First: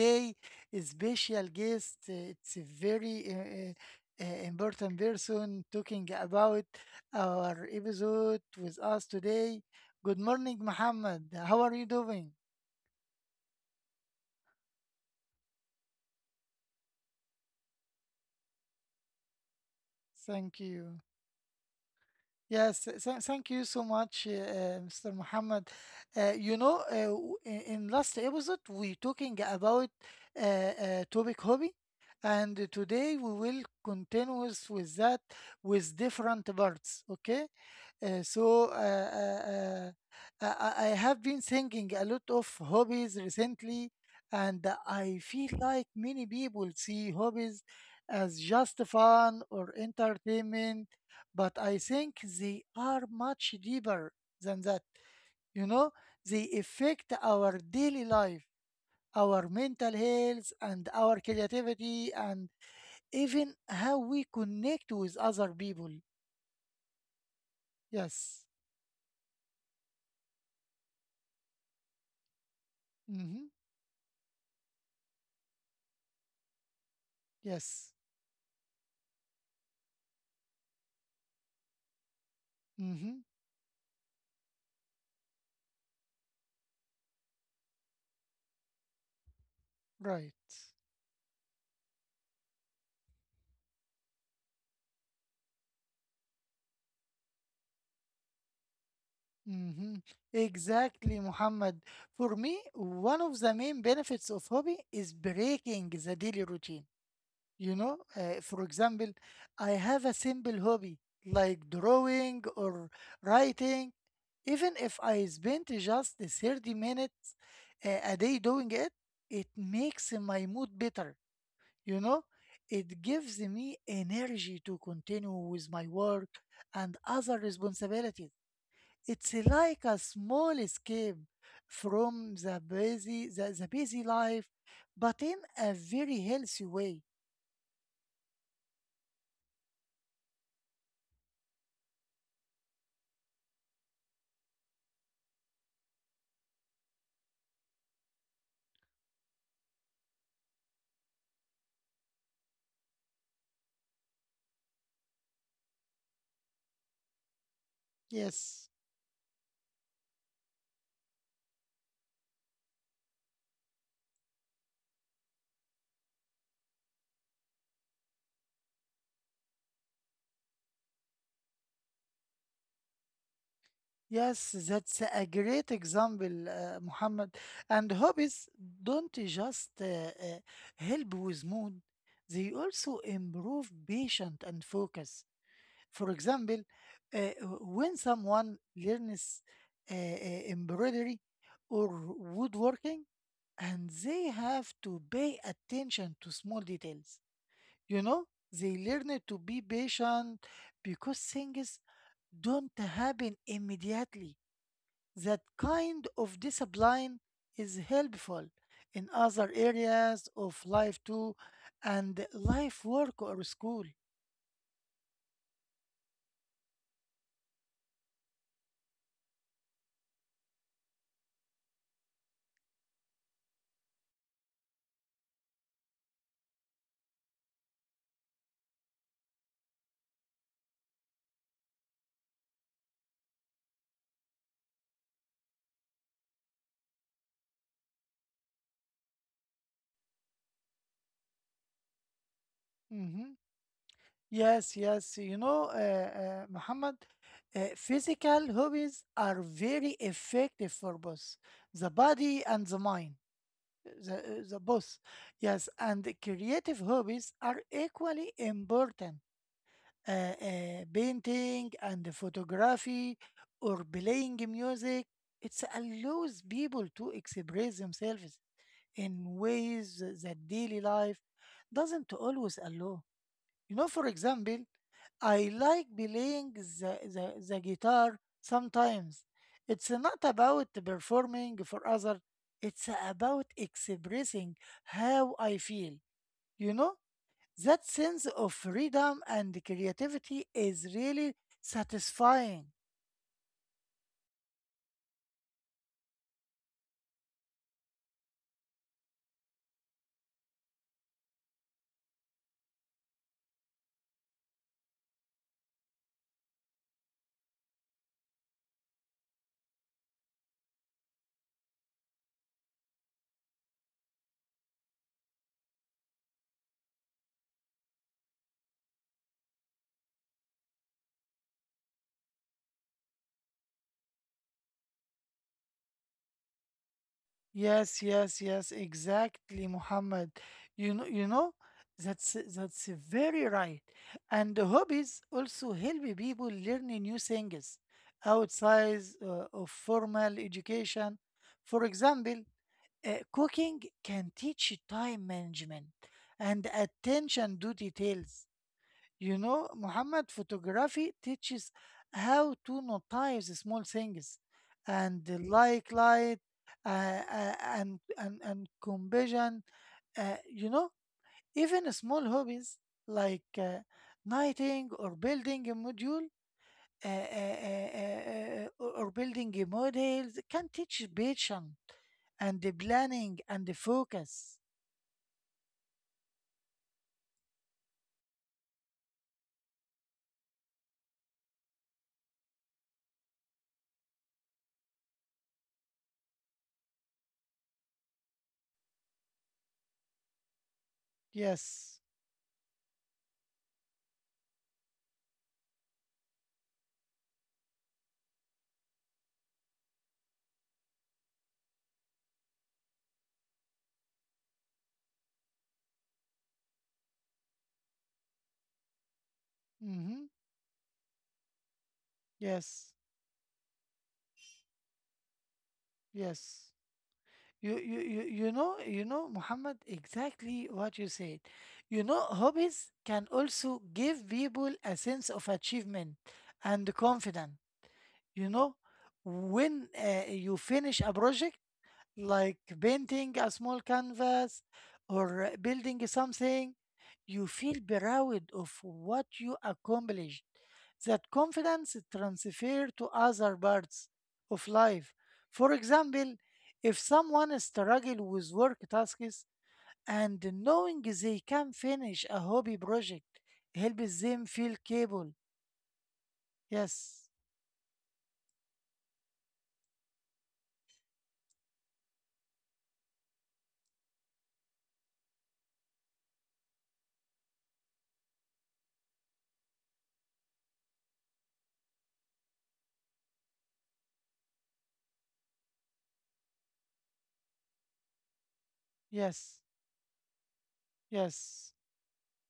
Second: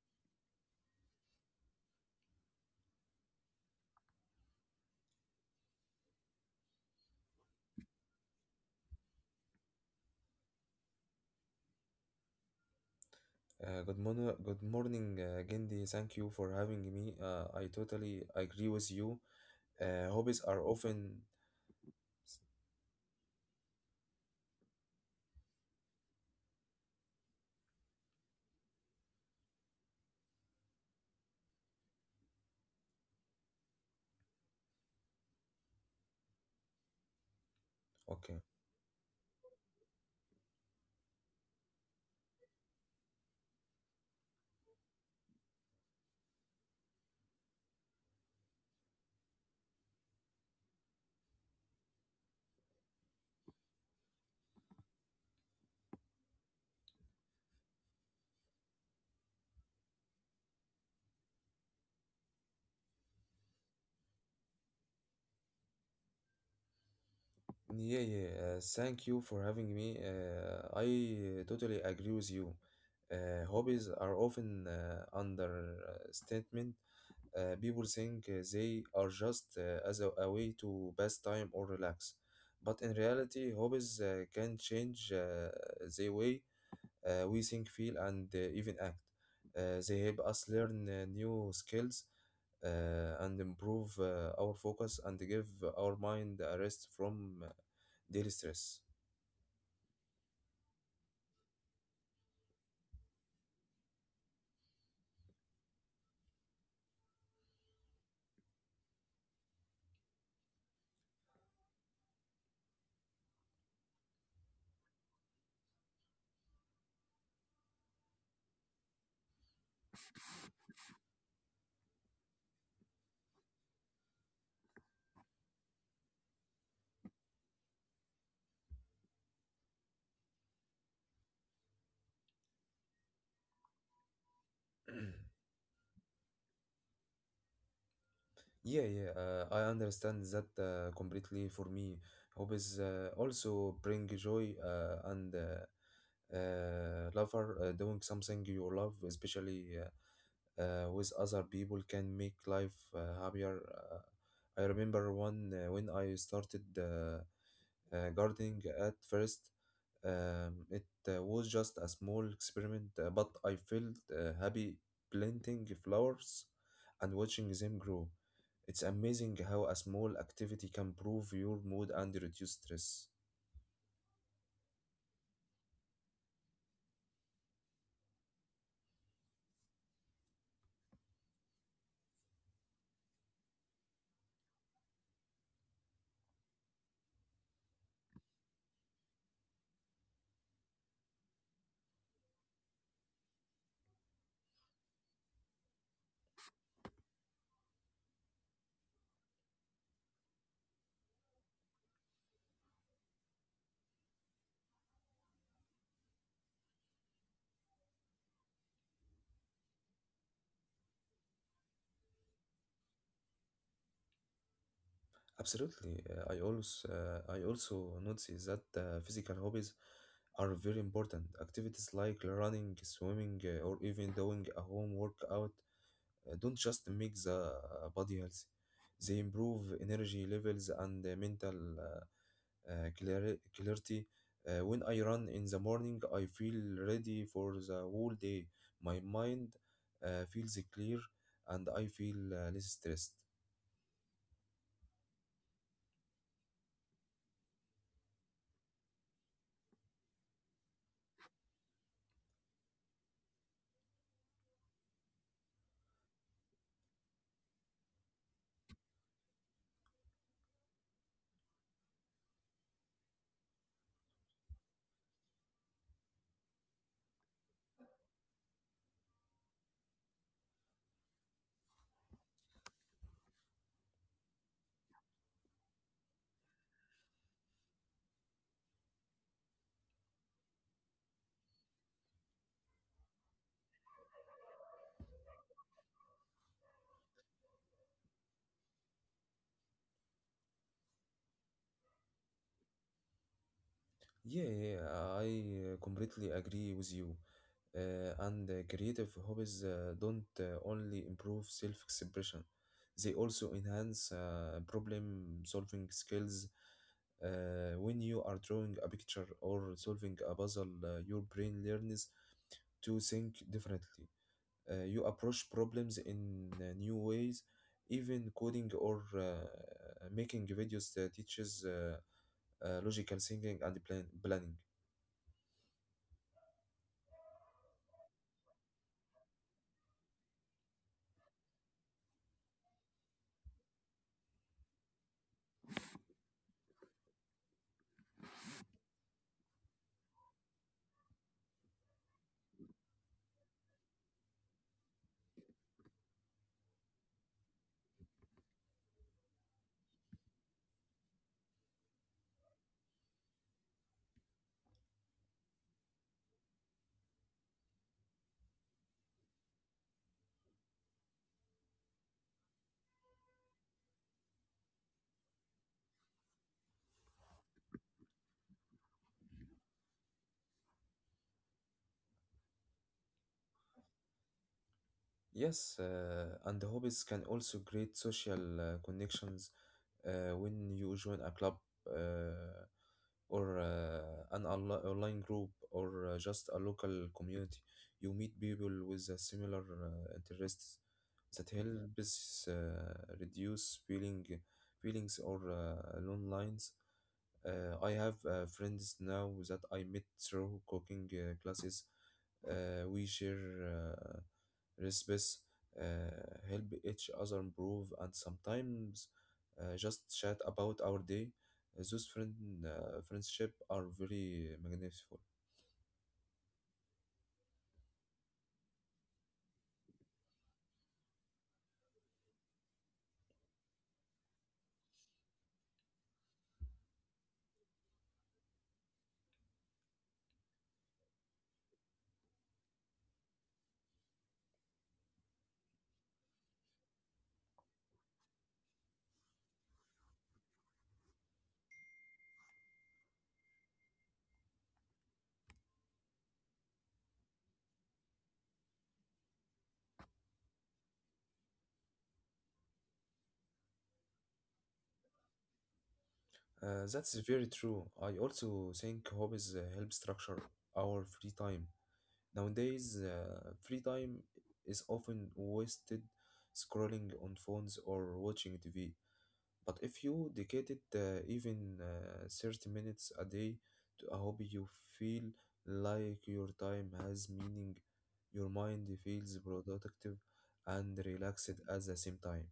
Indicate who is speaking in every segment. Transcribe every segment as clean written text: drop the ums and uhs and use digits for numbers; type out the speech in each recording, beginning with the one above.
Speaker 1: today a special guest. It's a very important person talking about our episode with us today. Good morning, Muhammad. How are you doing?
Speaker 2: Good morning, good morning, Gendy. Thank you for having me. I totally agree with you. Hobbies
Speaker 1: Thank
Speaker 2: are
Speaker 1: you.
Speaker 2: often
Speaker 1: Yes, thank you so much, Mr. Muhammad. You know, in last episode we talking about topic hobby, and today we will continue with that with different parts. Okay, uh,
Speaker 2: okay.
Speaker 1: so uh, uh, uh, I have been thinking a lot of hobbies recently, and I feel like many people see hobbies as just fun or entertainment, but I think they are much deeper than that. You know, they affect our daily life, our mental health, and our creativity, and even how we connect with other people.
Speaker 2: Yeah, yeah.
Speaker 1: Yes.
Speaker 2: Thank you for having me. I totally agree with you.
Speaker 1: Mm-hmm.
Speaker 2: Hobbies are often understatement. People
Speaker 1: Yes.
Speaker 2: think they are just as a way to pass time or relax, but in
Speaker 1: Mm-hmm.
Speaker 2: reality, hobbies can change the way we think, feel, and even act. They help
Speaker 1: Right.
Speaker 2: us learn new skills and improve our focus and give our mind a rest from daily stress.
Speaker 1: Mm-hmm. Exactly, Muhammad. For me, one of the main benefits of hobby is breaking the daily routine. You know, for example, I have a simple hobby like drawing or writing. Even if I spent just 30 minutes a day doing it, it makes my mood better. You know, it gives me energy to continue with my work and other responsibilities. It's like a small escape from the busy, the busy life, but in a very healthy way.
Speaker 2: Yeah, yeah, I understand that completely for me. Hobbies also bring joy and lover doing something you love, especially with other people, can make life happier. I remember one when I started. Gardening
Speaker 1: Yes.
Speaker 2: at first. It was just a small experiment, but I felt happy planting flowers and watching them grow. It's amazing how a small activity can improve your mood and reduce stress.
Speaker 1: Yes, that's a great example, Muhammad. And hobbies don't just help with mood, they also improve patience and focus. For example, uh, when someone learns uh, uh, embroidery or woodworking, and they have to pay attention to small details, you know, they learn to be patient because things don't happen immediately. That kind of discipline is helpful in other areas of life too, and life work or school.
Speaker 2: Absolutely, I also notice that physical hobbies are very important. Activities like running, swimming, or even doing a home workout don't just make the body healthy. They improve energy levels and mental clarity. When I run in the morning, I feel ready for the whole day. My mind feels clear, and I feel less stressed.
Speaker 1: Mhm. Yes, yes. You know, Muhammad, physical hobbies are very effective for both the body and the mind. The both. Yes, and creative hobbies are equally important, painting and photography or playing music. It allows people to express themselves in ways that daily life doesn't always allow. You know, for example, I like playing the guitar sometimes. It's not about performing for others, it's about expressing how I feel, you know? That sense of freedom and creativity is really satisfying.
Speaker 2: Yeah, yeah, yeah, I completely agree with you. And creative hobbies don't only improve self-expression. They also enhance problem solving skills. When you are drawing a picture or solving a puzzle, your brain learns to think differently. You approach problems in new ways. Even coding or making videos teaches logical thinking and planning.
Speaker 1: Yes, yes, yes, exactly, Muhammad. You know, that's very right. And the hobbies also help people learn new things outside of formal education. For example, cooking can teach time management and attention to details. You know, Muhammad, photography teaches how to notice the small things and the like light uh, and combustion. You know, even small hobbies like knitting or building a module or building a model can teach patience and the planning and the focus.
Speaker 2: Yes, and hobbies can also create social connections when you join a club, uh, or an online group, or just a local community. You meet people with a similar interests that
Speaker 1: Yes.
Speaker 2: helps reduce feelings or lone lines. I have friends now that I met through cooking classes. We share recipes, help each other improve, and sometimes just
Speaker 1: Mm-hmm.
Speaker 2: chat about our day. Those
Speaker 1: Yes.
Speaker 2: friendship are very magnificent.
Speaker 1: Yes. Muhammad, exactly what you said. You know, hobbies can also give people a sense of achievement and confidence. You know, when you finish a project, like painting a small canvas or building something, you feel proud of what you accomplished. That confidence transfers to other parts of life. For example, if someone struggles with work tasks and knowing they can finish a hobby project helps them feel capable.
Speaker 2: That's
Speaker 1: Yes,
Speaker 2: very true. I also think hobbies help structure our free time. Nowadays, free time is often wasted scrolling on phones or watching TV. But if you dedicated even 30 minutes a day to a hobby, you feel like your time has meaning, your mind feels
Speaker 1: yes,
Speaker 2: productive and relaxed
Speaker 1: yes.
Speaker 2: at the same time.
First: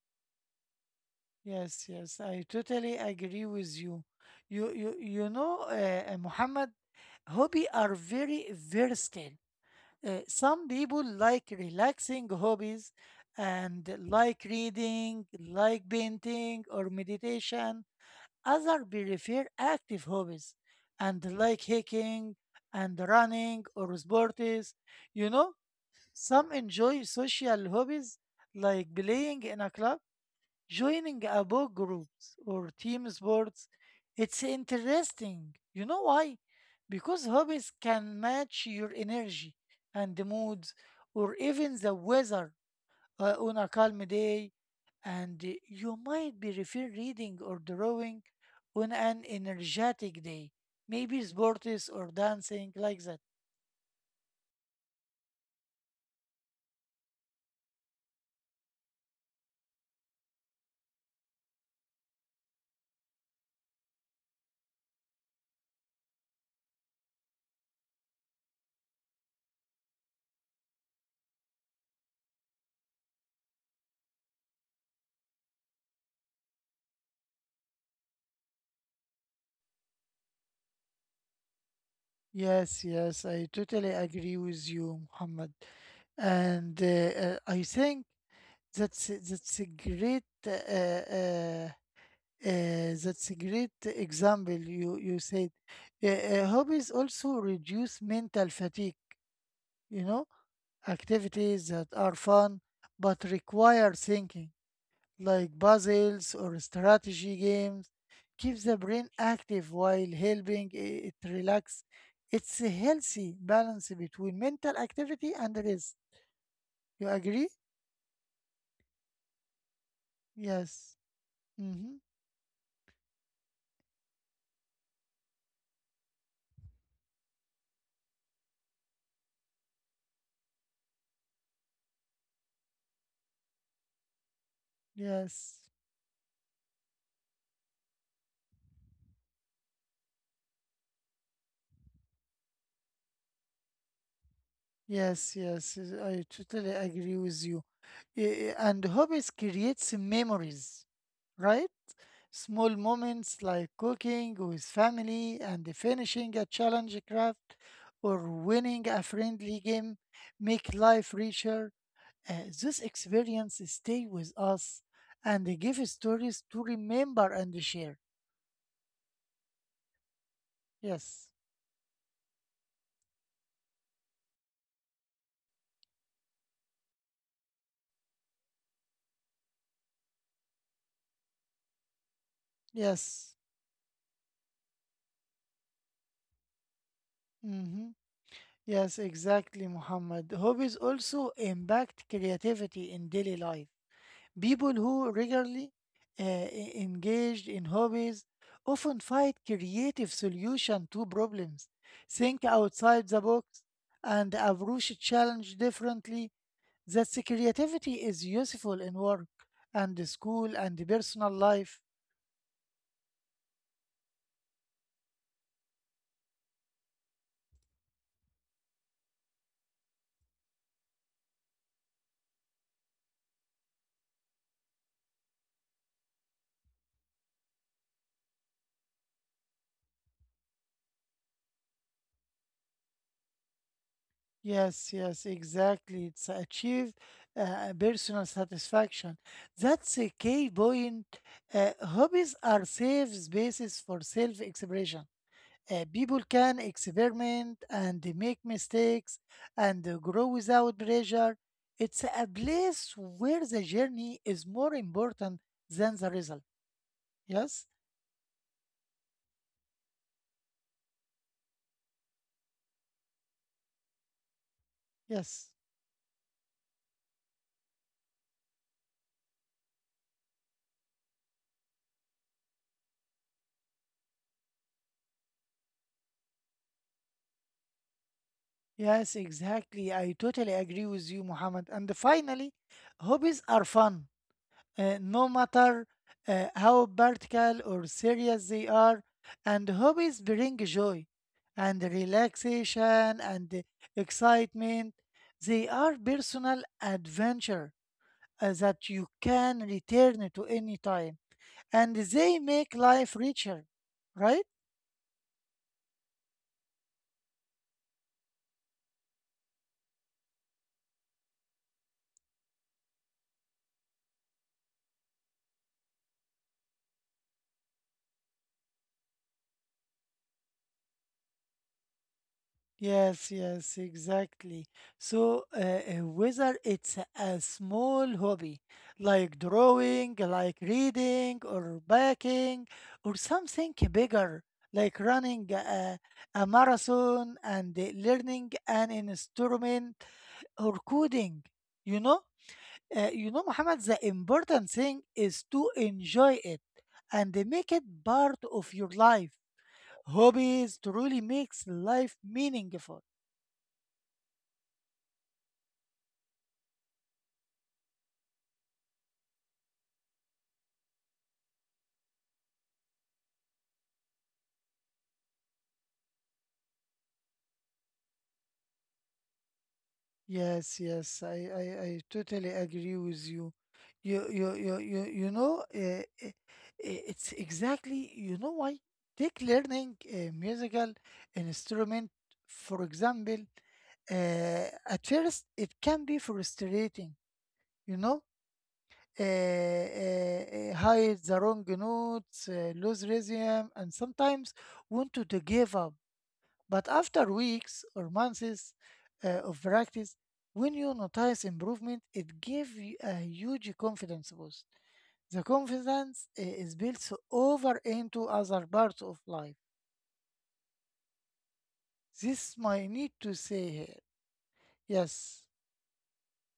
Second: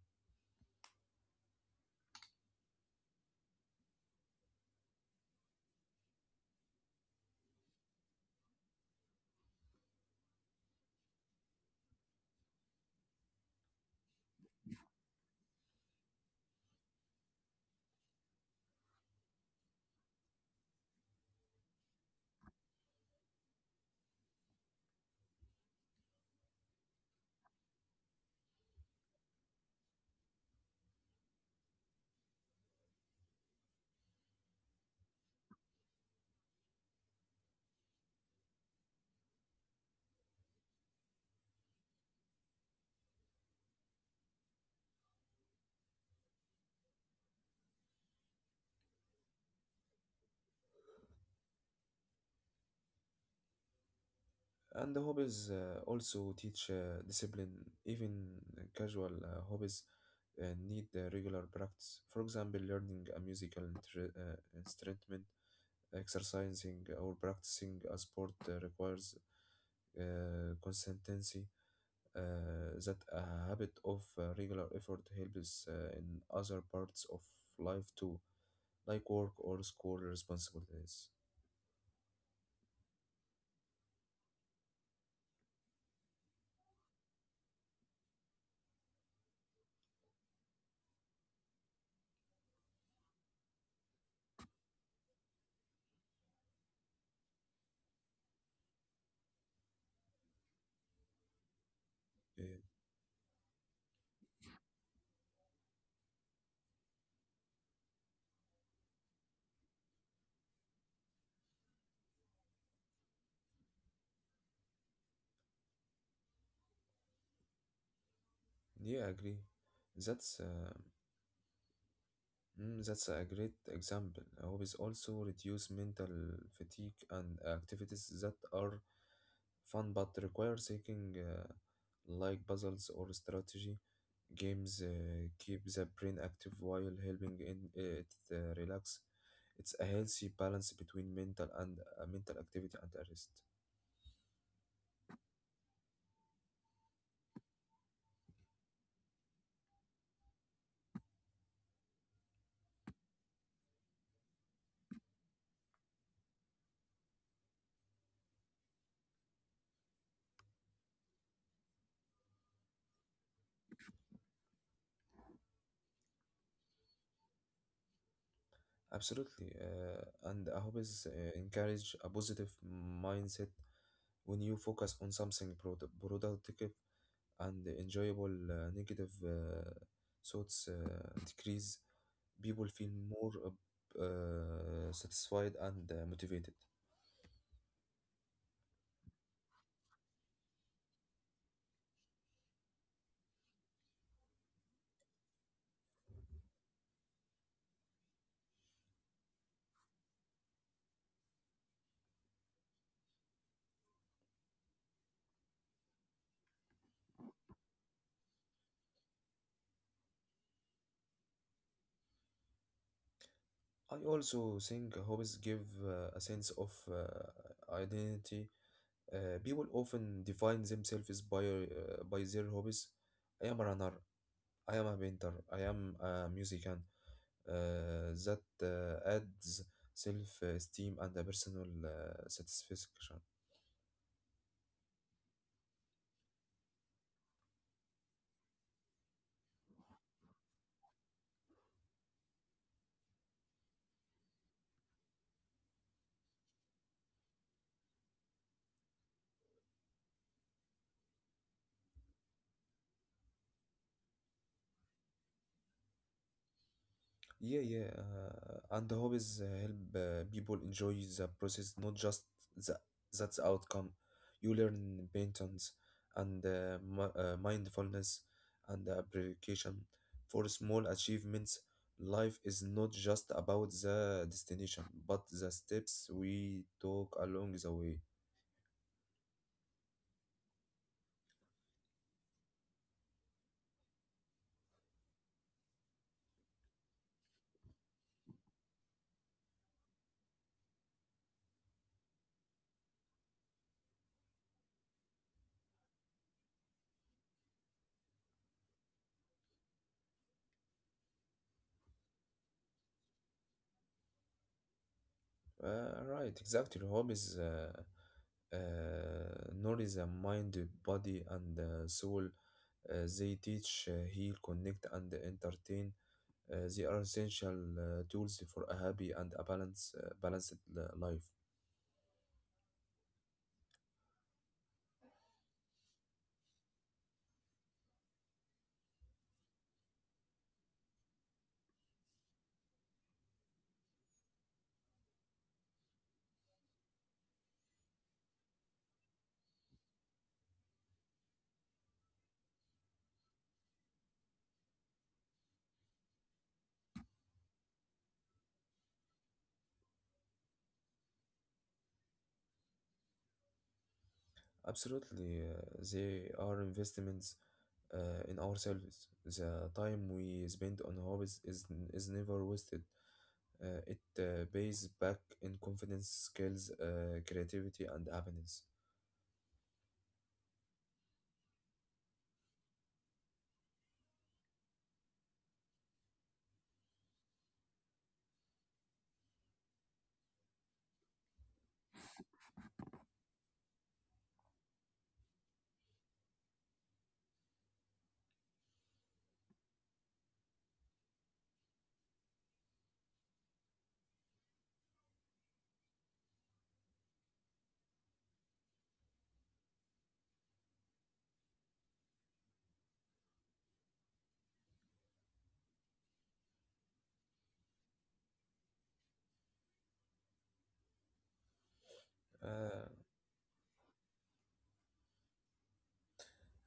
Speaker 1: Yes, yes, I totally agree with you. Muhammad, hobby are very versatile. Some people like relaxing hobbies and like reading, like painting or meditation. Other prefer active hobbies and like hiking and running or sports. You know, some enjoy social hobbies like playing in a club, joining a book groups or team sports. It's interesting. You know why? Because hobbies can match your energy and the moods or even the weather, on a calm day, and you might be prefer reading or drawing on an energetic day. Maybe sports or dancing like that.
Speaker 2: And the hobbies also teach discipline. Even casual hobbies need regular practice. For example, learning a musical instrument, exercising, or practicing a sport requires consistency. That a habit of regular effort helps in other parts of life too, like work or school responsibilities.
Speaker 1: Yes, yes, I totally agree with you, Muhammad. And I think that's a great that's a great example you you said. Hobbies also reduce mental fatigue, you know, activities that are
Speaker 2: Yeah,
Speaker 1: fun but require thinking, like puzzles or strategy games, keeps the brain active while helping it relax. It's a healthy balance between mental activity and rest. You agree?
Speaker 2: yeah, I agree. That's uh,
Speaker 1: Yes. Mm-hmm.
Speaker 2: That's a great example. Hobbies also reduce mental fatigue, and activities that are fun but require thinking, like puzzles or strategy. Games
Speaker 1: Yes.
Speaker 2: keep the brain active while helping in it relax. It's a healthy balance between mental activity and a rest.
Speaker 1: Yes, yes, yes, I totally agree with you. And hobbies creates memories, right? Small moments like cooking with family and finishing a challenge craft or winning a friendly game make life richer. This experience stay with us and they give stories to remember and share.
Speaker 2: Absolutely, and hobbies
Speaker 1: Yes,
Speaker 2: encourage a positive mindset when you focus on something productive and enjoyable. Negative thoughts decrease. People feel
Speaker 1: yes.
Speaker 2: more satisfied and motivated.
Speaker 1: Mm-hmm. Yes, exactly, Muhammad. Hobbies also impact creativity in daily life. People who regularly engaged in hobbies often find creative solution to problems, think outside the box, and approach challenge differently. That creativity is useful in work and school and personal life.
Speaker 2: I also think hobbies give a sense of identity. People often define themselves by their hobbies. I am a runner. I am a painter. I am a musician. That adds self-esteem and a personal satisfaction.
Speaker 1: Yes, yes, exactly. It's achieve personal satisfaction. That's a key point. Hobbies are safe spaces for self-expression. People can experiment and make mistakes and grow without pressure. It's a place where the journey is more important than the result.
Speaker 2: Yeah,
Speaker 1: Yes,
Speaker 2: yeah. And the hobbies help people enjoy the process, not just the that's outcome. You learn
Speaker 1: yes,
Speaker 2: paintings and mindfulness and appreciation for small achievements. Life is not just about the destination, but the steps we took along the way.
Speaker 1: yes, exactly. I totally agree with you, Muhammad. And finally, hobbies are fun, no matter how practical or serious they are, and hobbies bring joy and relaxation and excitement. They are personal adventure that you can return to any time, and they make life richer, right?
Speaker 2: Right, exactly. Hobbies uh, nourish the mind, body, and soul. They teach, heal, connect, and entertain. They are essential tools for a happy and a balanced life.
Speaker 1: Yes, yes, exactly. So, whether it's a small hobby like drawing, like reading, or baking, or something bigger like running a marathon and learning an instrument or coding, you know, you know, Muhammad, the important thing is to enjoy it and make it part of your life. Hobbies truly makes life meaningful.
Speaker 2: Absolutely, they are investments in ourselves. The time we spend on hobbies is never wasted. It pays back in confidence, skills, creativity, and happiness.
Speaker 1: Yes, yes, I totally agree with you. You, you, you, you, you know, uh, uh, it's exactly, you know why? Take learning a musical instrument, for example, uh, at first it can be frustrating, you know, hide the wrong notes, lose rhythm, and sometimes want to give up. But after weeks or months of practice, when you notice improvement, it gives you a huge confidence boost. The confidence is built over into other parts of life. This
Speaker 2: Uh.
Speaker 1: might need to say here. Yes.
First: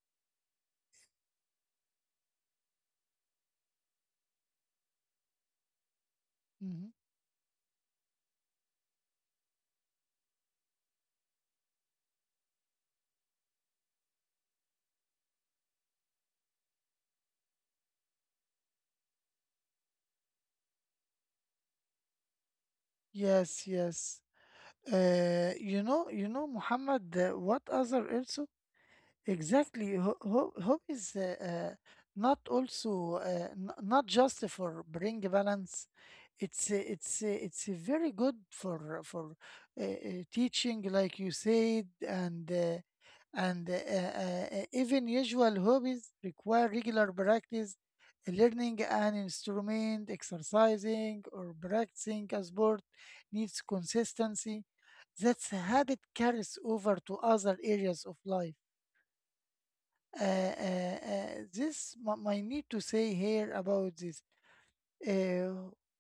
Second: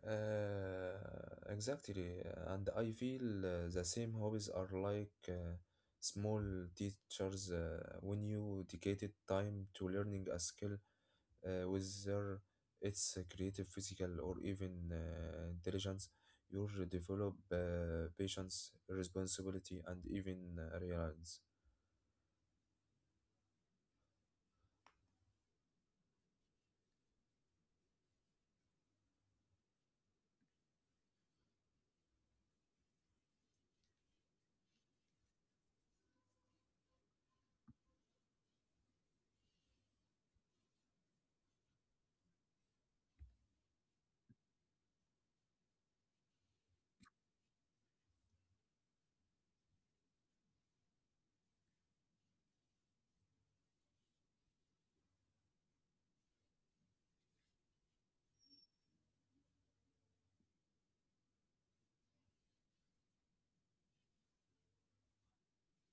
Speaker 2: Uh, exactly, and I feel the same hobbies are like small
Speaker 1: Mhm.
Speaker 2: teachers when you dedicated time to learning a skill, whether it's creative, physical, or even intelligence. You develop patience, responsibility, and even reliance.
Speaker 1: Yes, yes. You know, you know, Muhammad, what other also exactly. Hope is uh, not also not just for bring balance. It's very good for teaching, like you said, and even usual hobbies require regular practice. Learning an instrument, exercising, or practicing a sport needs consistency. That's a habit carries over to other areas of life. This my, my need to say here about this. Uh,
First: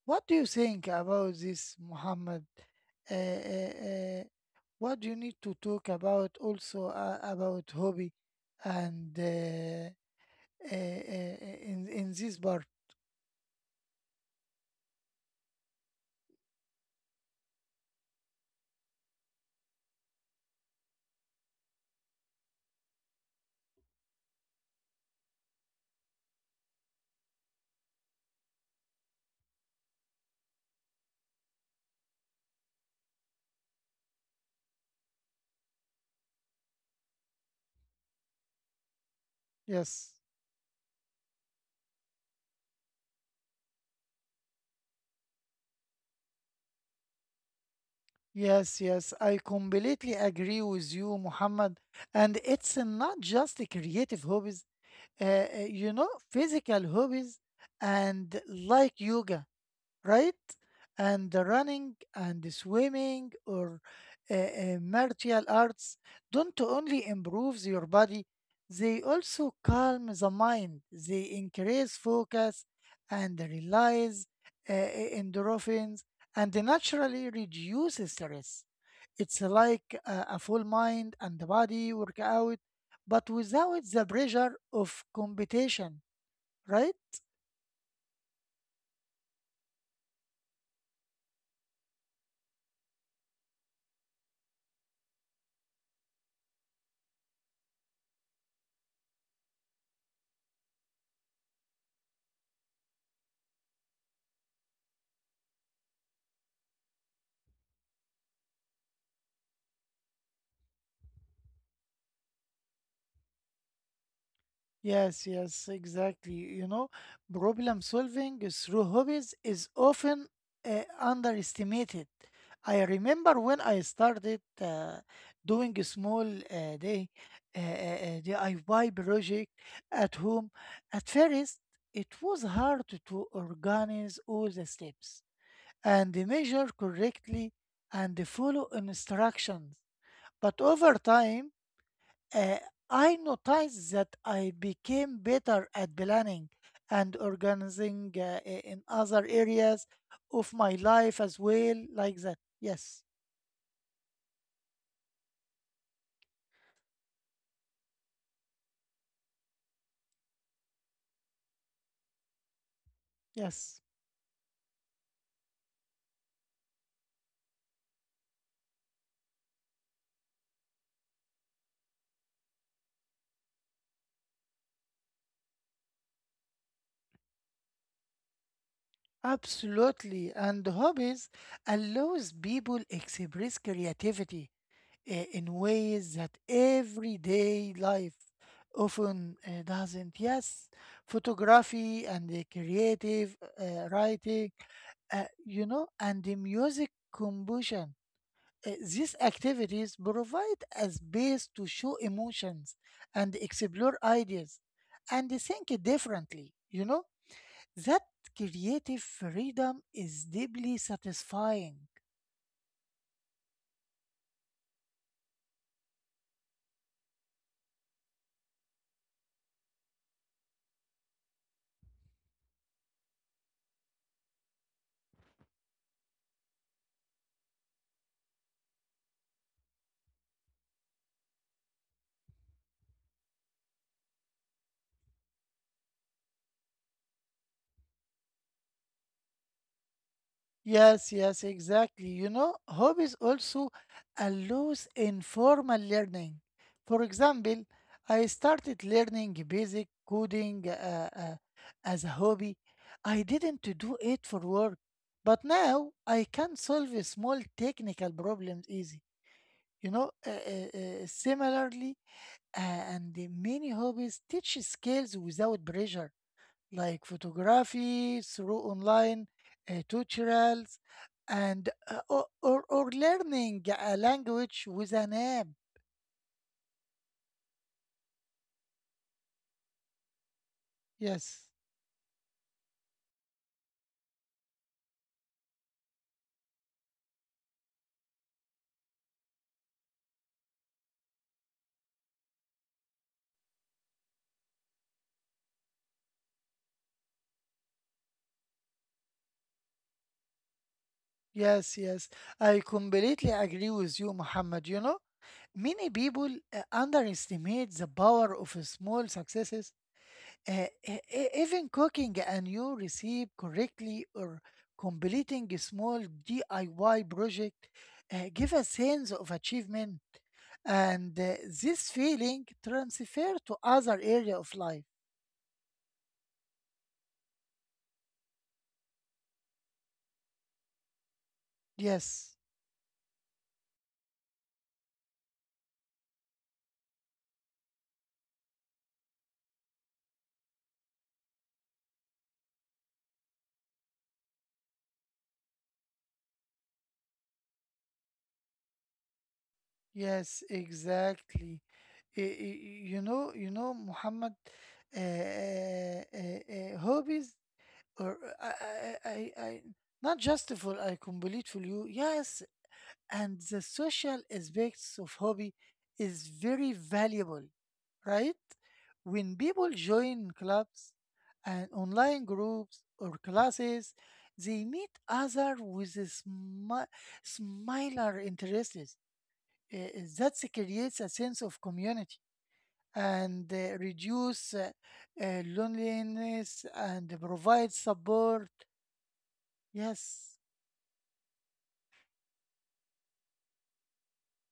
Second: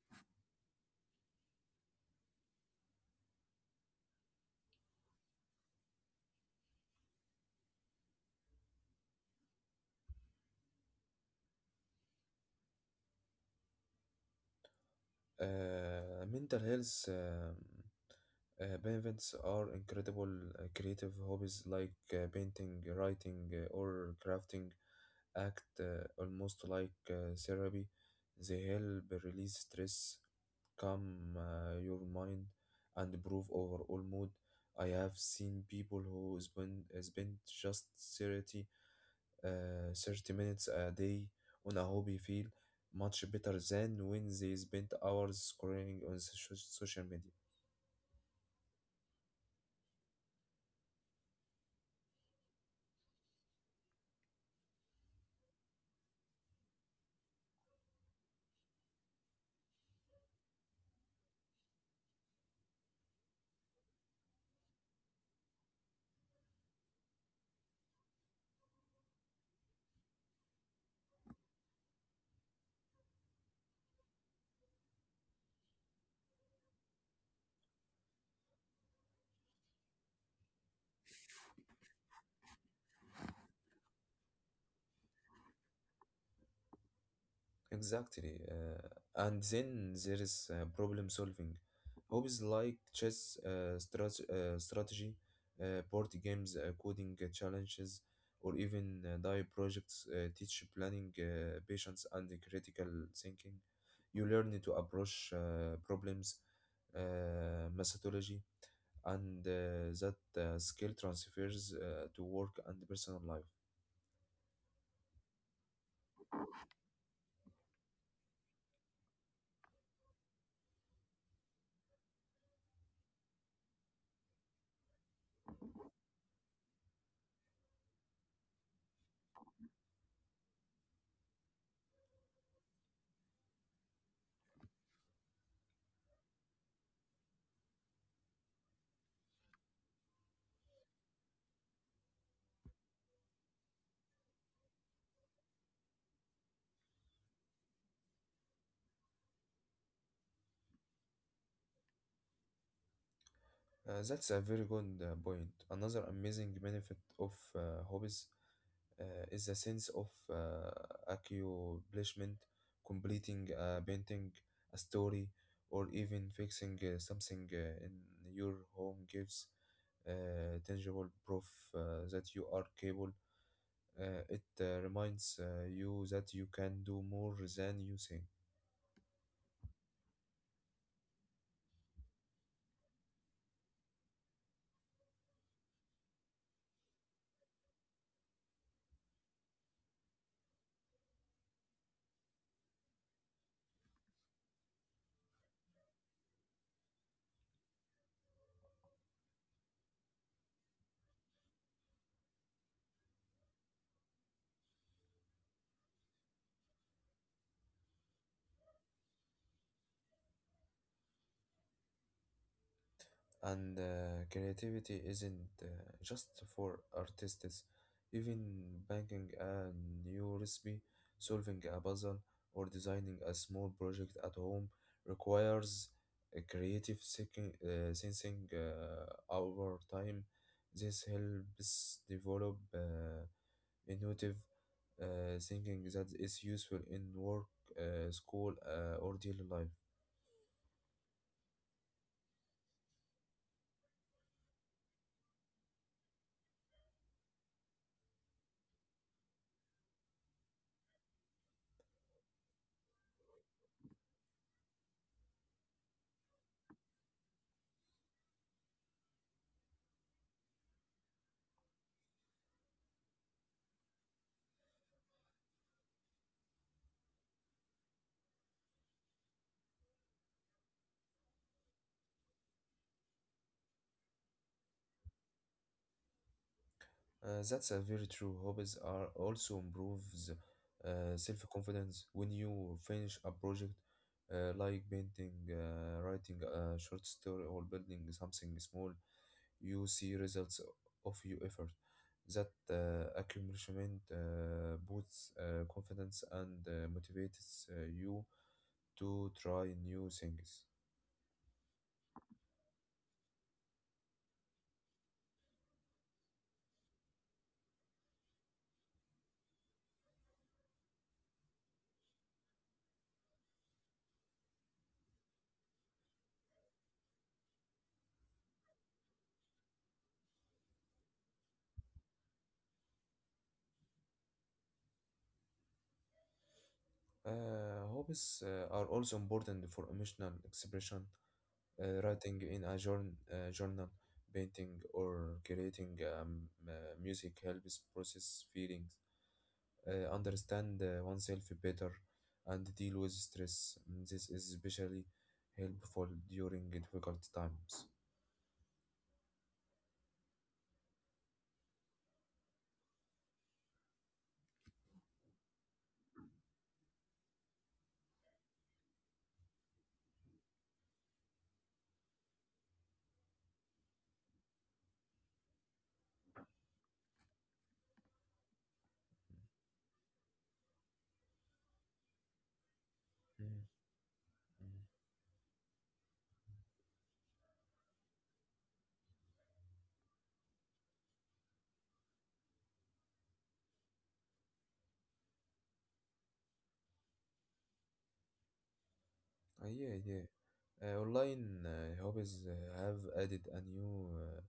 Speaker 1: what do you think about this, Muhammad? Uh, uh, uh, what do you need to talk about also about hobby and uh, uh, in this part?
Speaker 2: Mental health benefits are incredible. Creative hobbies like painting, writing, or crafting act almost like therapy. They help release stress, calm your mind, and improve overall mood. I have seen people who spend just 30 uh,
Speaker 1: Yes.
Speaker 2: 30 minutes a day on a hobby feel much better than when they spend hours scrolling on social media.
Speaker 1: Yes, yes, I completely agree with you, Muhammad. And it's not just the creative hobbies, you know, physical hobbies and like yoga, right? And the running and the swimming or martial arts don't only improve your body, they also calm the mind, they increase focus and release endorphins and they naturally reduce stress. It's like a full mind and the body workout, but without the pressure of competition, right?
Speaker 2: Exactly. And then there is problem solving. Hobbies like chess, strategy, board games, coding challenges, or even die projects teach planning, patience, and critical thinking. You learn to approach problems, methodology, and that skill transfers to work and personal life.
Speaker 1: Yes, yes, exactly. You know, problem solving through hobbies is often underestimated. I remember when I started doing a small day DIY project at home. At first, it was hard to organize all the steps and measure correctly and follow instructions. But over time, uh, I noticed that I became better at planning and organizing in other areas of my life as well, like that. Yes,
Speaker 2: That's a very good point. Another amazing benefit of hobbies is the sense of uh, accomplishment. Completing a
Speaker 1: yes,
Speaker 2: painting, a story, or even fixing something in your home gives tangible proof that you are capable. It reminds you that you can do more than you think.
Speaker 1: absolutely. And hobbies allows people express creativity in ways that everyday life often doesn't. Yes, photography and the creative writing, you know, and the music composition. These activities provide a space to show emotions and explore ideas and think differently, you know? That creative freedom is deeply satisfying.
Speaker 2: And creativity isn't just for artists. Even banking a new recipe, solving a puzzle, or designing a small project at home requires a creative thinking, sensing over time. This helps develop innovative thinking that is useful in work, school, or daily life.
Speaker 1: Yes, yes, exactly. You know, hope is also a loose in formal learning. For example, I started learning basic coding as a hobby. I didn't to do it for work, but now I can solve a small technical problems easy. You know, similarly, and the many hobbies teach skills without pressure like photography through online tutorials and or learning a language with an app.
Speaker 2: That's a very true. Hobbies are also improves
Speaker 1: Yes,
Speaker 2: self-confidence when you finish a project, like painting, writing a short story, or building something small. You see results of your effort. That accomplishment boosts confidence and motivates you to try new things.
Speaker 1: yes, yes. I completely agree with you, Muhammad. You know, many people underestimate the power of small successes. Even cooking a new recipe correctly or completing a small DIY project give a sense of achievement, and this feeling transfer to other area of life.
Speaker 2: Hobbies are also important for emotional expression.
Speaker 1: Yes,
Speaker 2: Writing in a journal, painting, or creating music helps process feelings, understand oneself better, and deal with stress. This is especially helpful during difficult times.
Speaker 1: yes, exactly. You know, Muhammad, hobbies or not just for I complete for you. Yes, and the social aspects of hobby is very valuable, right? When people join clubs and online groups or
Speaker 2: Mm,
Speaker 1: classes, they
Speaker 2: mm.
Speaker 1: meet other with a similar interests. Uh, that creates a sense of community and reduce loneliness and provide support.
Speaker 2: Yeah, yeah.
Speaker 1: Yes,
Speaker 2: Online hobbies have added a new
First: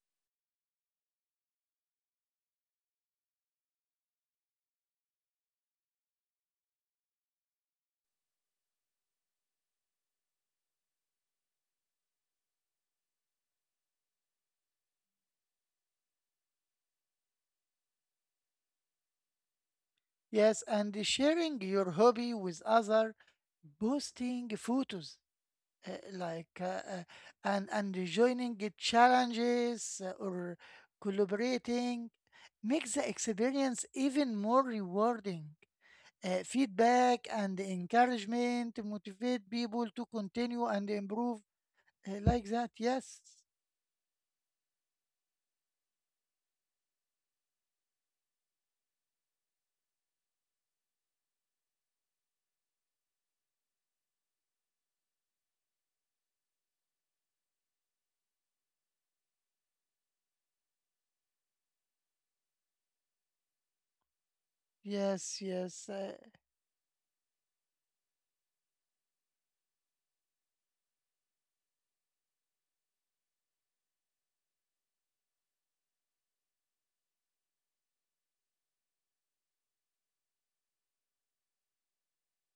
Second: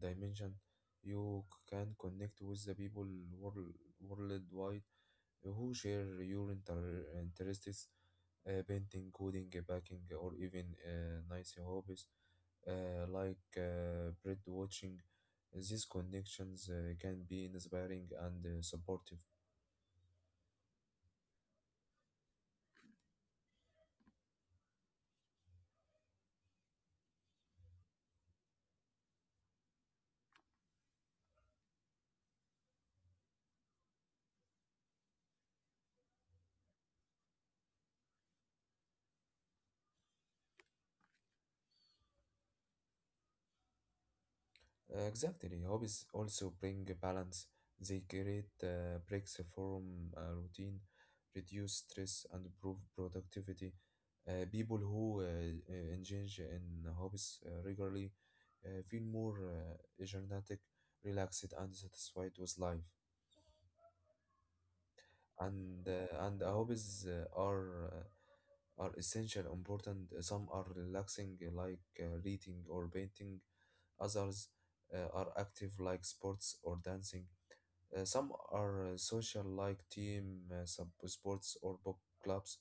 Speaker 2: dimension. You can connect with the people world, worldwide who share your interests, painting, coding, baking, or even nice hobbies like bird watching. These connections can be inspiring and supportive.
Speaker 1: yes, and sharing your hobby with other, posting photos uh, like uh, uh, and joining the challenges or collaborating makes the experience even more rewarding. Feedback and encouragement motivate people to continue and improve like that. Yes,
Speaker 2: Exactly. Hobbies also bring a balance. They create breaks from routine, reduce stress, and improve productivity. People who engage in hobbies regularly feel more energetic, relaxed, and satisfied with life,
Speaker 1: yes,
Speaker 2: and
Speaker 1: yes,
Speaker 2: uh,
Speaker 1: uh,
Speaker 2: and hobbies are essential important. Some are relaxing like reading or painting. Others are active like sports or dancing. Some are social like team sub sports or book clubs.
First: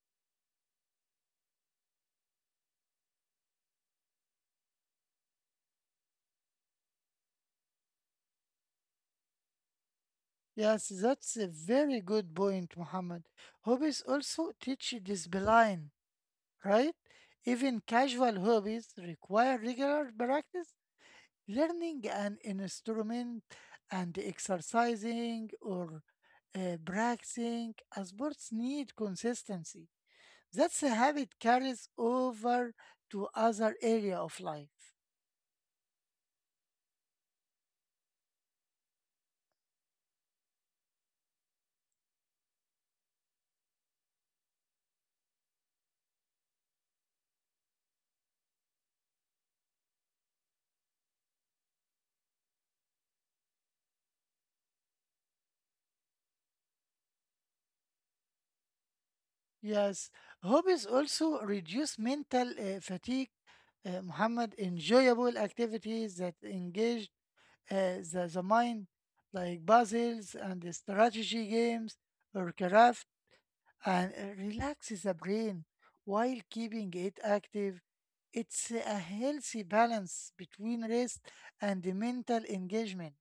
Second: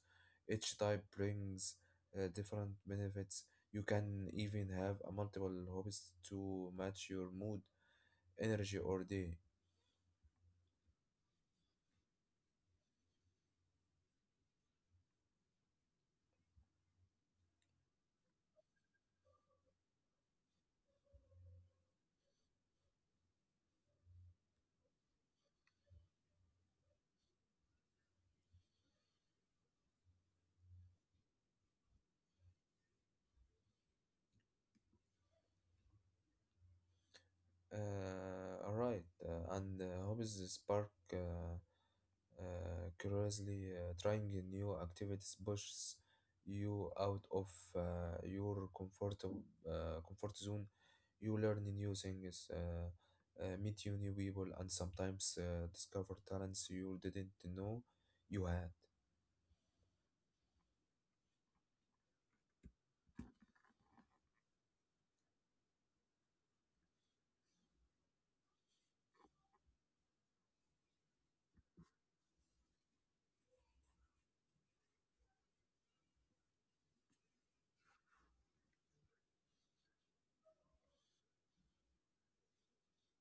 Speaker 2: Each type brings different benefits. You can even have a multiple hobbies to match your mood, energy, or day.
Speaker 1: yes. That's a very good point, Muhammad. Hobbies also teach discipline, right? Even casual hobbies require regular practice. Learning an instrument and exercising or practicing a sports need consistency. That's a habit carries over to other area of life.
Speaker 2: All right, and hobbies spark curiously. Trying a new activities pushes you out of your comfort zone. You learn new things, meet you new people, and sometimes discover talents you didn't know you had.
Speaker 1: Yes, hobbies also reduce mental fatigue. Muhammad, enjoyable activities that engage the mind, like puzzles and the strategy games or craft, and it relaxes the brain while keeping it active. It's a healthy balance between rest and the mental engagement.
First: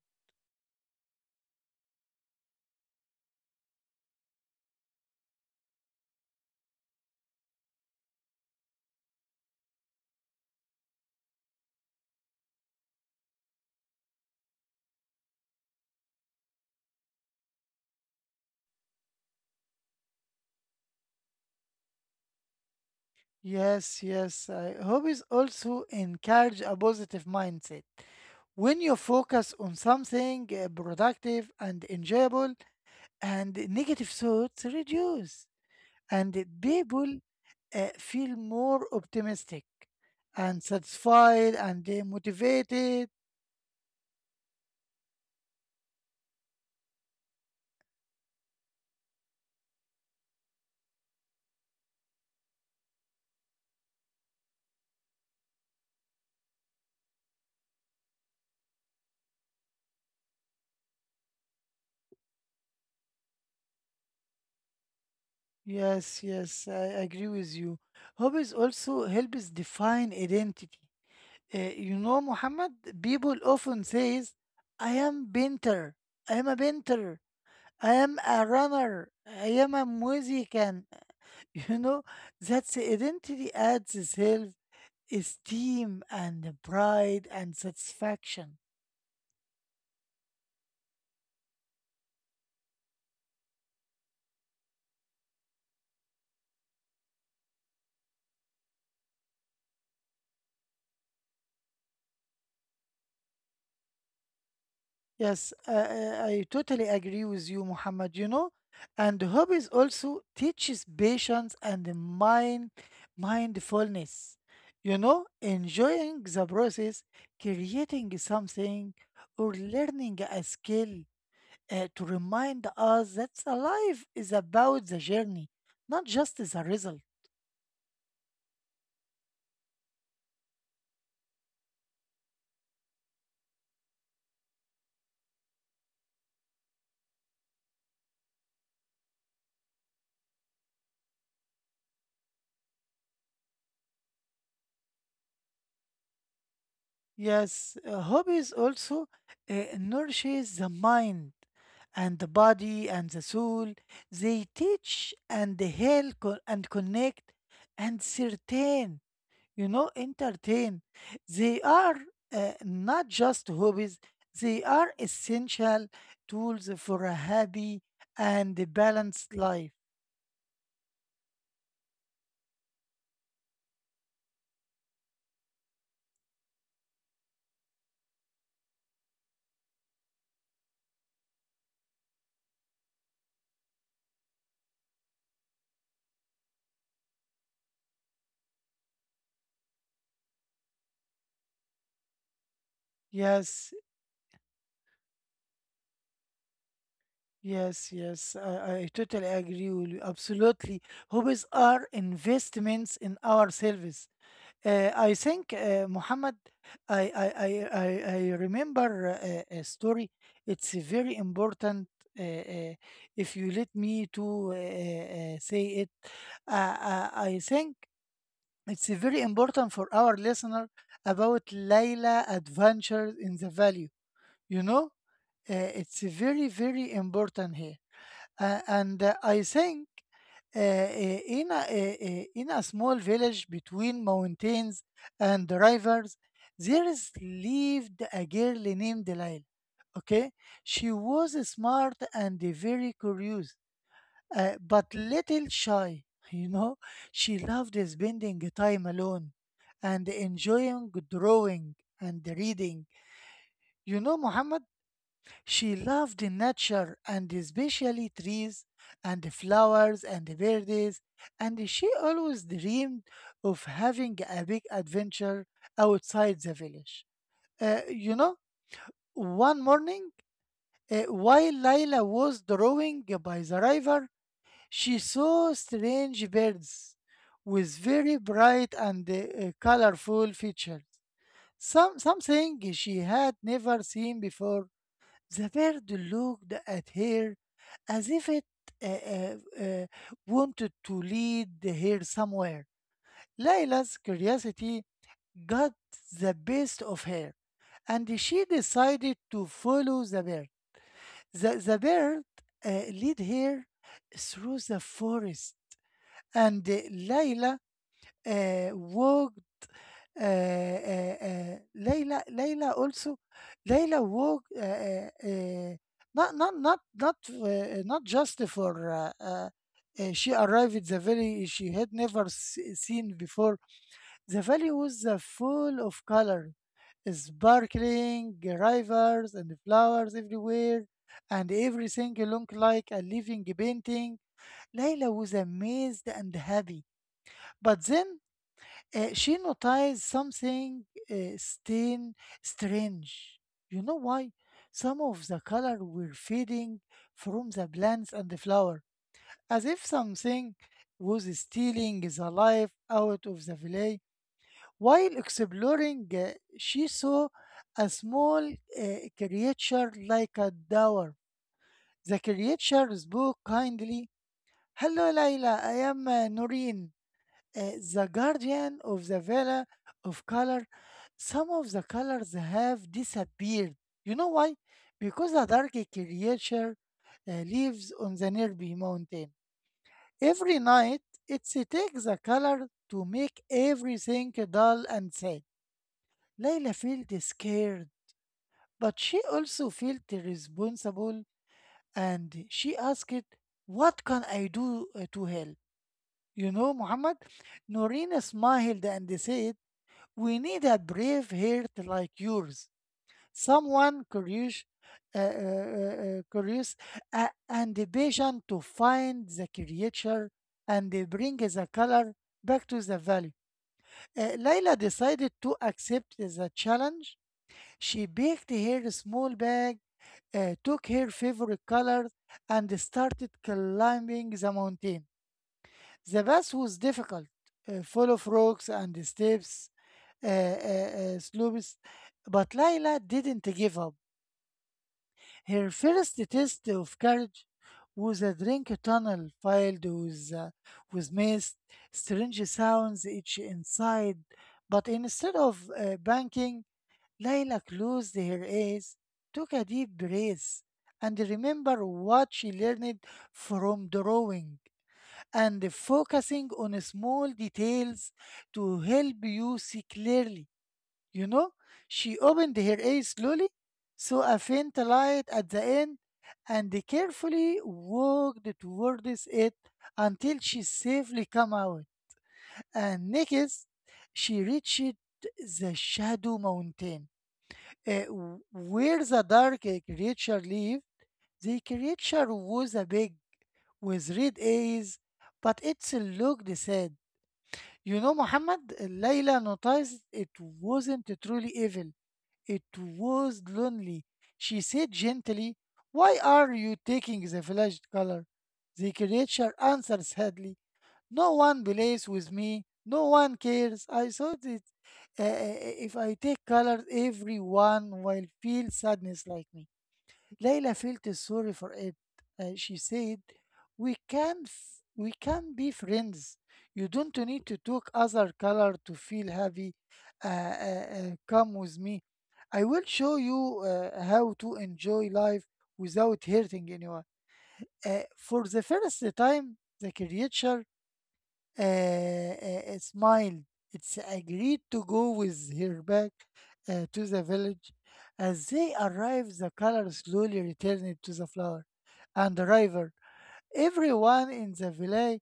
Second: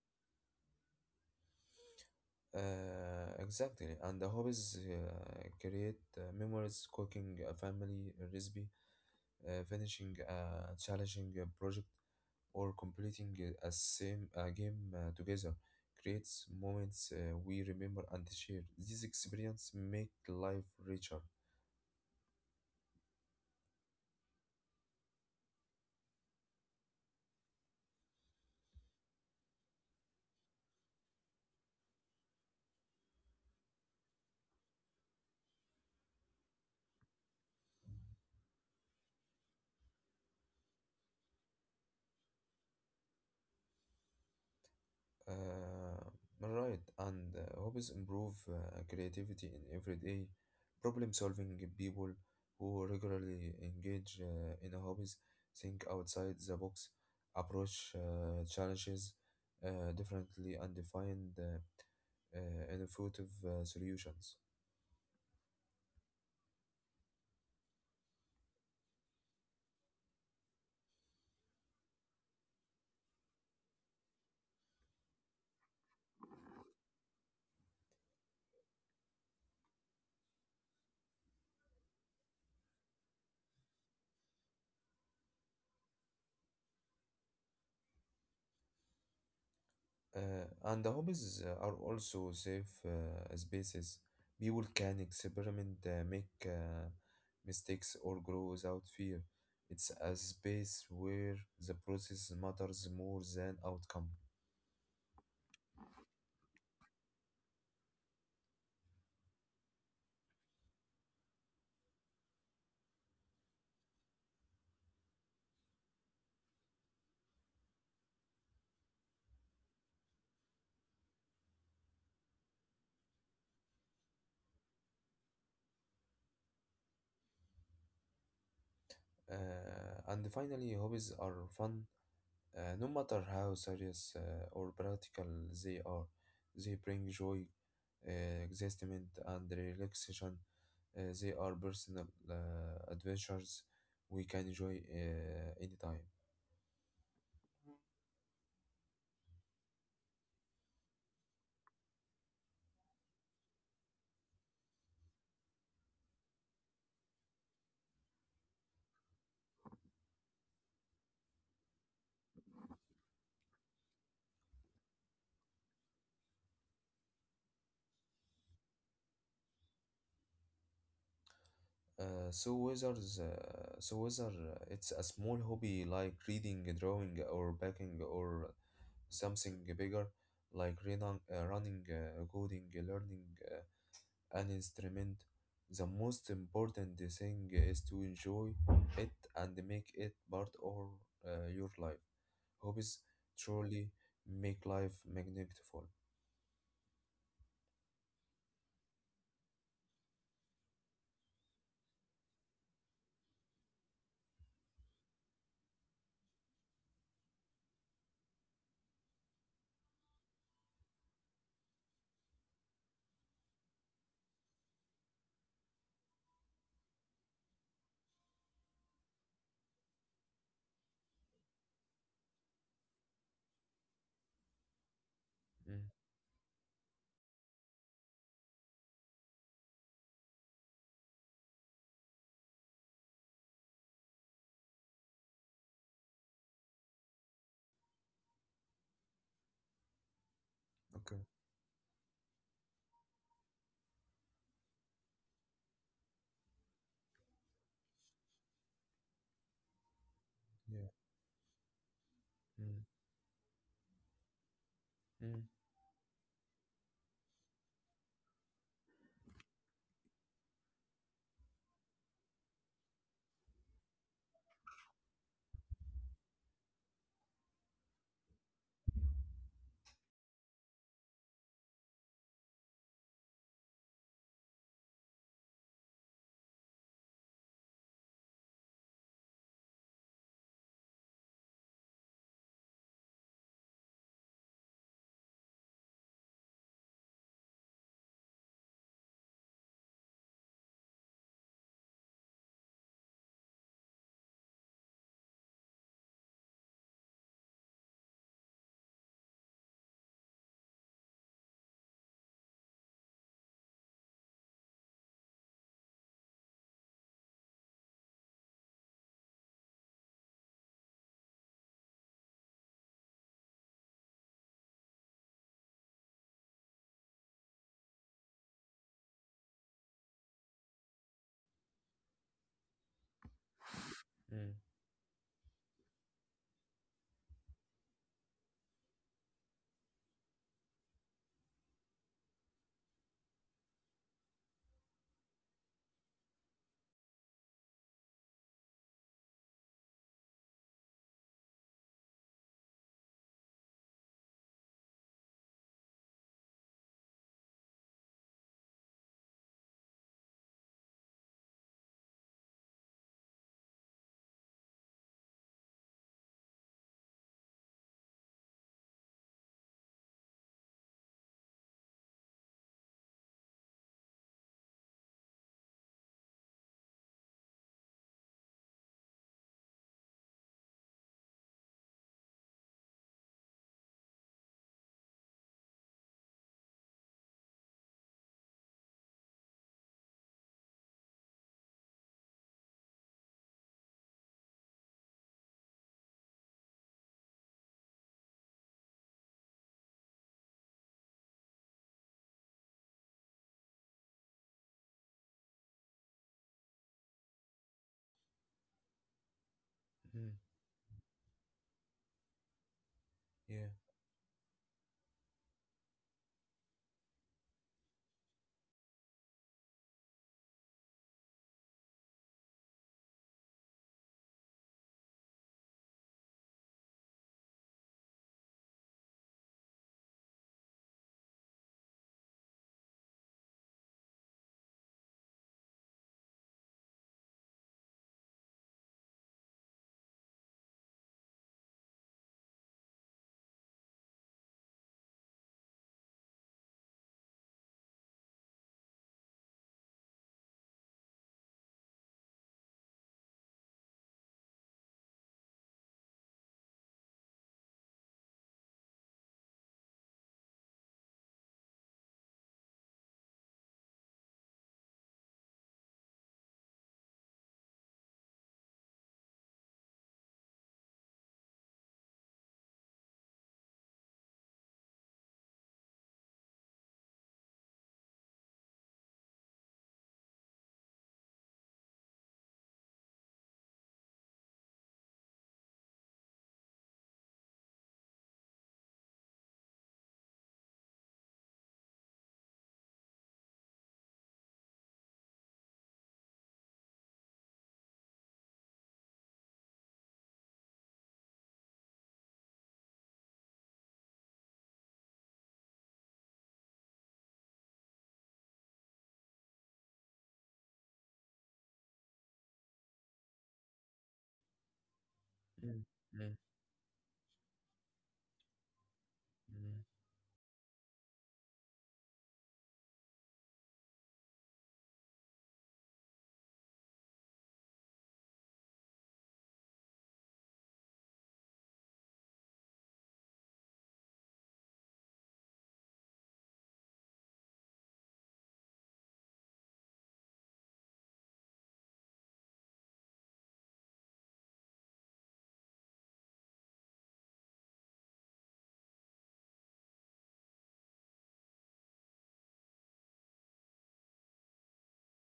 Speaker 2: Exactly, and the hobbies create memories. Cooking a family recipe, finishing a challenging project, or completing a game together creates moments we remember and share. These experiences make life richer.
Speaker 1: Yes, yes. Hobbies also encourage a positive mindset. When you focus on something productive and enjoyable, and negative thoughts reduce, and people feel more optimistic and satisfied and motivated.
Speaker 2: Uh, right, and hobbies improve creativity in everyday problem solving. People who regularly engage in hobbies think outside the box, approach challenges differently, and find innovative solutions.
Speaker 1: Yes, yes, I agree with you. Hobbies also helps define identity. You know, Muhammad, people often says, "I am painter. I am a painter. I am a runner. I am a musician." You know, that's identity adds itself esteem and pride and satisfaction.
Speaker 2: And the hobbies are also safe spaces. People can experiment, make mistakes, or grow without fear. It's a space where the process matters more than outcome.
Speaker 1: Yes, I totally agree with you, Muhammad. You know, and hobbies also teaches patience and the mindfulness. You know, enjoying the process, creating something, or learning a skill to remind us that life is about the journey, not just the result.
Speaker 2: And finally, hobbies are fun. No matter how serious or practical they are, they bring joy, excitement, and relaxation. They are personal adventures we can enjoy anytime.
Speaker 1: Yes, hobbies also nourishes the mind and the body and the soul. They teach and they help and connect and certain, you know, entertain. They are not just hobbies, they are essential tools for a happy and a balanced life.
Speaker 2: So whether it's a small hobby like reading, drawing, or baking, or something bigger like running, coding, learning. uh, an instrument. The most important thing is to enjoy it and make it part of your life. Hobbies
Speaker 1: Yes.
Speaker 2: truly make life magnificent.
Speaker 1: Yes, yes, I totally agree with you. Absolutely. Hobbies are investments in ourselves. I think, Muhammad, I, I, I, I I remember a story. It's a very important. Uh, uh, if you let me to say it, uh, I think it's very important for our listener about Layla Adventures in the Valley. You know, uh,
Speaker 2: Mm,
Speaker 1: it's very, very important here. And I think in a small village between mountains and rivers, there is lived a girl named Laila. Okay, she
Speaker 2: okay.
Speaker 1: was smart and very curious, but little shy. You know, she loved spending time alone and
Speaker 2: Yeah.
Speaker 1: enjoying drawing and
Speaker 2: Mm,
Speaker 1: reading. You know, Muhammad.
Speaker 2: mm,
Speaker 1: She loved the nature and especially trees and the flowers and the birds, and she always dreamed of having a big adventure outside the village. You know, one morning, while Laila was drawing by the river, she saw strange birds with very bright and colorful features. Something she had never seen before. The bird looked at her as if it uh, uh, uh, wanted to lead her somewhere. Layla's curiosity got the best of her, and she decided to follow the bird. The bird led her through the forest, and Layla walked Layla Layla also Layla work not not not not not just for she arrived at the valley she had never seen before. The
Speaker 2: mm,
Speaker 1: valley was full of color, sparkling rivers and flowers everywhere, and everything looked like a living painting. Layla was amazed and happy. But then she noticed something stain strange. You know why? Some of the color were fading from the plants and the flower, as if something was stealing the life out of the valley. While exploring, she saw a small creature like a dwarf. The creature spoke kindly. Hello, Layla. I am Noreen, uh, the guardian of the villa of color. Some of the colors have disappeared. You know why? Because a dark creature uh, lives on the nearby mountain. Every night, it takes a color to make everything dull and sad. Layla felt scared, but she also felt responsible and she asked, What can I do to help? You know, Muhammad, Norina smiled and said,
Speaker 2: mm,
Speaker 1: We need a brave heart like yours,
Speaker 2: yeah.
Speaker 1: someone curious, curious and the patient to find the creature and they bring the color back to the valley. Layla decided to accept the challenge. She baked her small bag, took her favorite colors, and started climbing the mountain. The path was difficult, full of rocks and steps, slopes, but Laila didn't give up. Her first test of courage was a drink tunnel filled with mist, strange sounds each inside. But instead of banking, Laila closed her eyes, took a deep breath, and remembered what she learned from drawing and focusing on small details to help you see clearly. You know, she opened her eyes slowly, saw a faint light at the end, and carefully walked towards it until she safely came out. And next, she reached the Shadow Mountain, uh, where the dark creature lived. The creature was a big, with red eyes, but it looked sad. You know, Muhammad, Layla noticed it wasn't truly evil. It was lonely. She said gently, Why are you taking the flesh color? The creature answered sadly, No one plays with me. No one cares. I thought that
Speaker 2: Mm,
Speaker 1: if I
Speaker 2: mm,
Speaker 1: take colors, everyone will feel sadness like me.
Speaker 2: mm,
Speaker 1: Layla felt sorry for it. She said, "We can, we can be friends. You don't need to talk other color to feel happy. Come with me. I will show you how to enjoy life without hurting anyone." For the first time, the creature smiled. It's agreed to go with her back to the village. As they arrived, the color slowly returned to the flower and the river. Everyone in the village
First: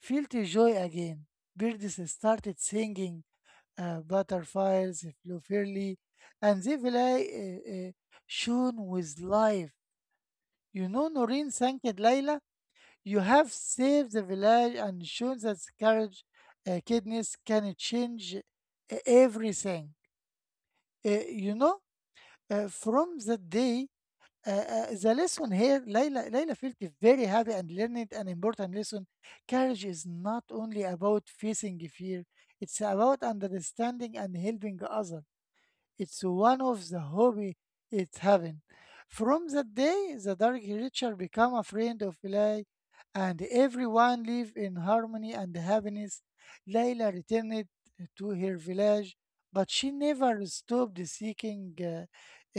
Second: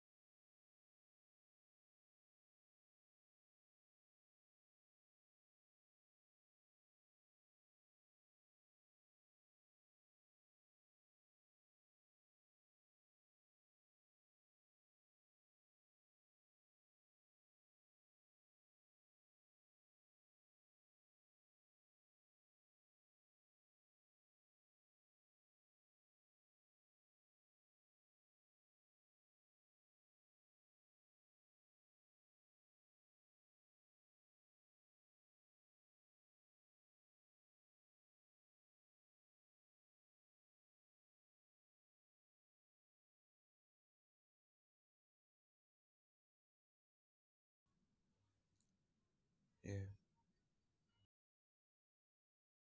Speaker 1: felt joy again. Birds started singing, butterflies flew fairly, and the village uh, uh, shone with life. You know, Noreen thanked Layla. You have saved the village and shown that courage, kindness can change everything. Uh, you know, from that day, the lesson here, Layla, Layla felt very happy and learned an important lesson. Courage is not only about facing fear, it's about understanding and helping others. It's one of the hobby it's having. From that day, the dark creature became a friend of Eli, and everyone lived in harmony and happiness. Layla returned to her village, but
Speaker 2: yeah.
Speaker 1: she never stopped seeking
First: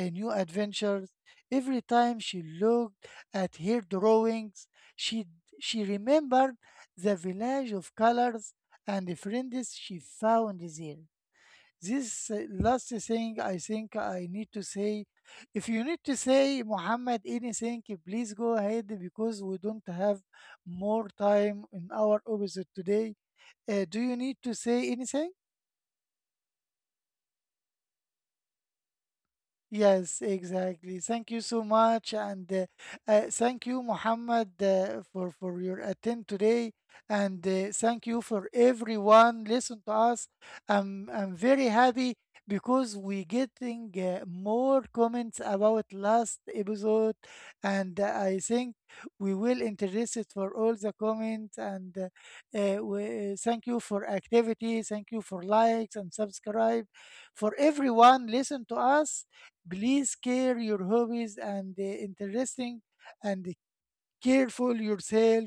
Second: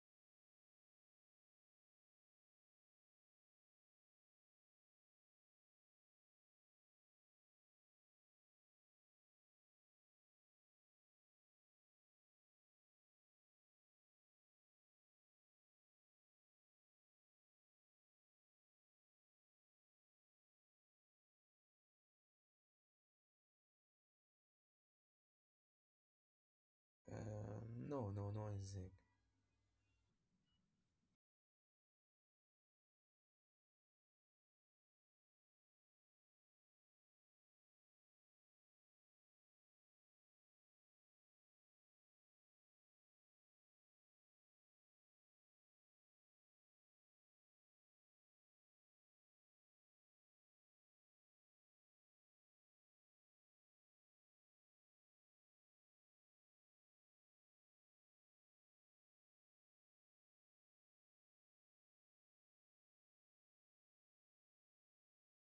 Speaker 1: a new adventures. Every time she looked at her drawings, she she remembered the village of colors and the friends she found there. This last thing I think I need to say. If you need to say, Muhammad, anything, please go ahead because we don't have more time in our episode today. Do you need to say anything?
Speaker 2: Uh, no, no, no, I think.
Speaker 1: Yes, exactly. Thank you so much, and thank you, Muhammad, for your attend today, and thank you for everyone listen to us. I'm very happy because we getting more comments about last episode, and I think we will interest it for all the comments. And thank you for activity, thank you for likes and subscribe, for everyone listen to us. Please care your hobbies and interesting and careful yourself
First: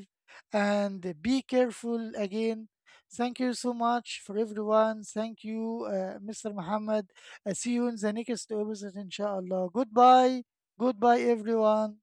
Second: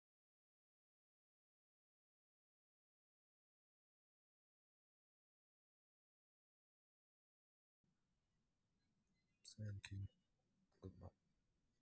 Speaker 1: and be careful again. Thank you so much for everyone. Thank you, Mr. Muhammad. I see you in the next episode, inshallah.
Speaker 2: Thank you.
Speaker 1: Goodbye. Goodbye,
Speaker 2: Goodbye.
Speaker 1: everyone.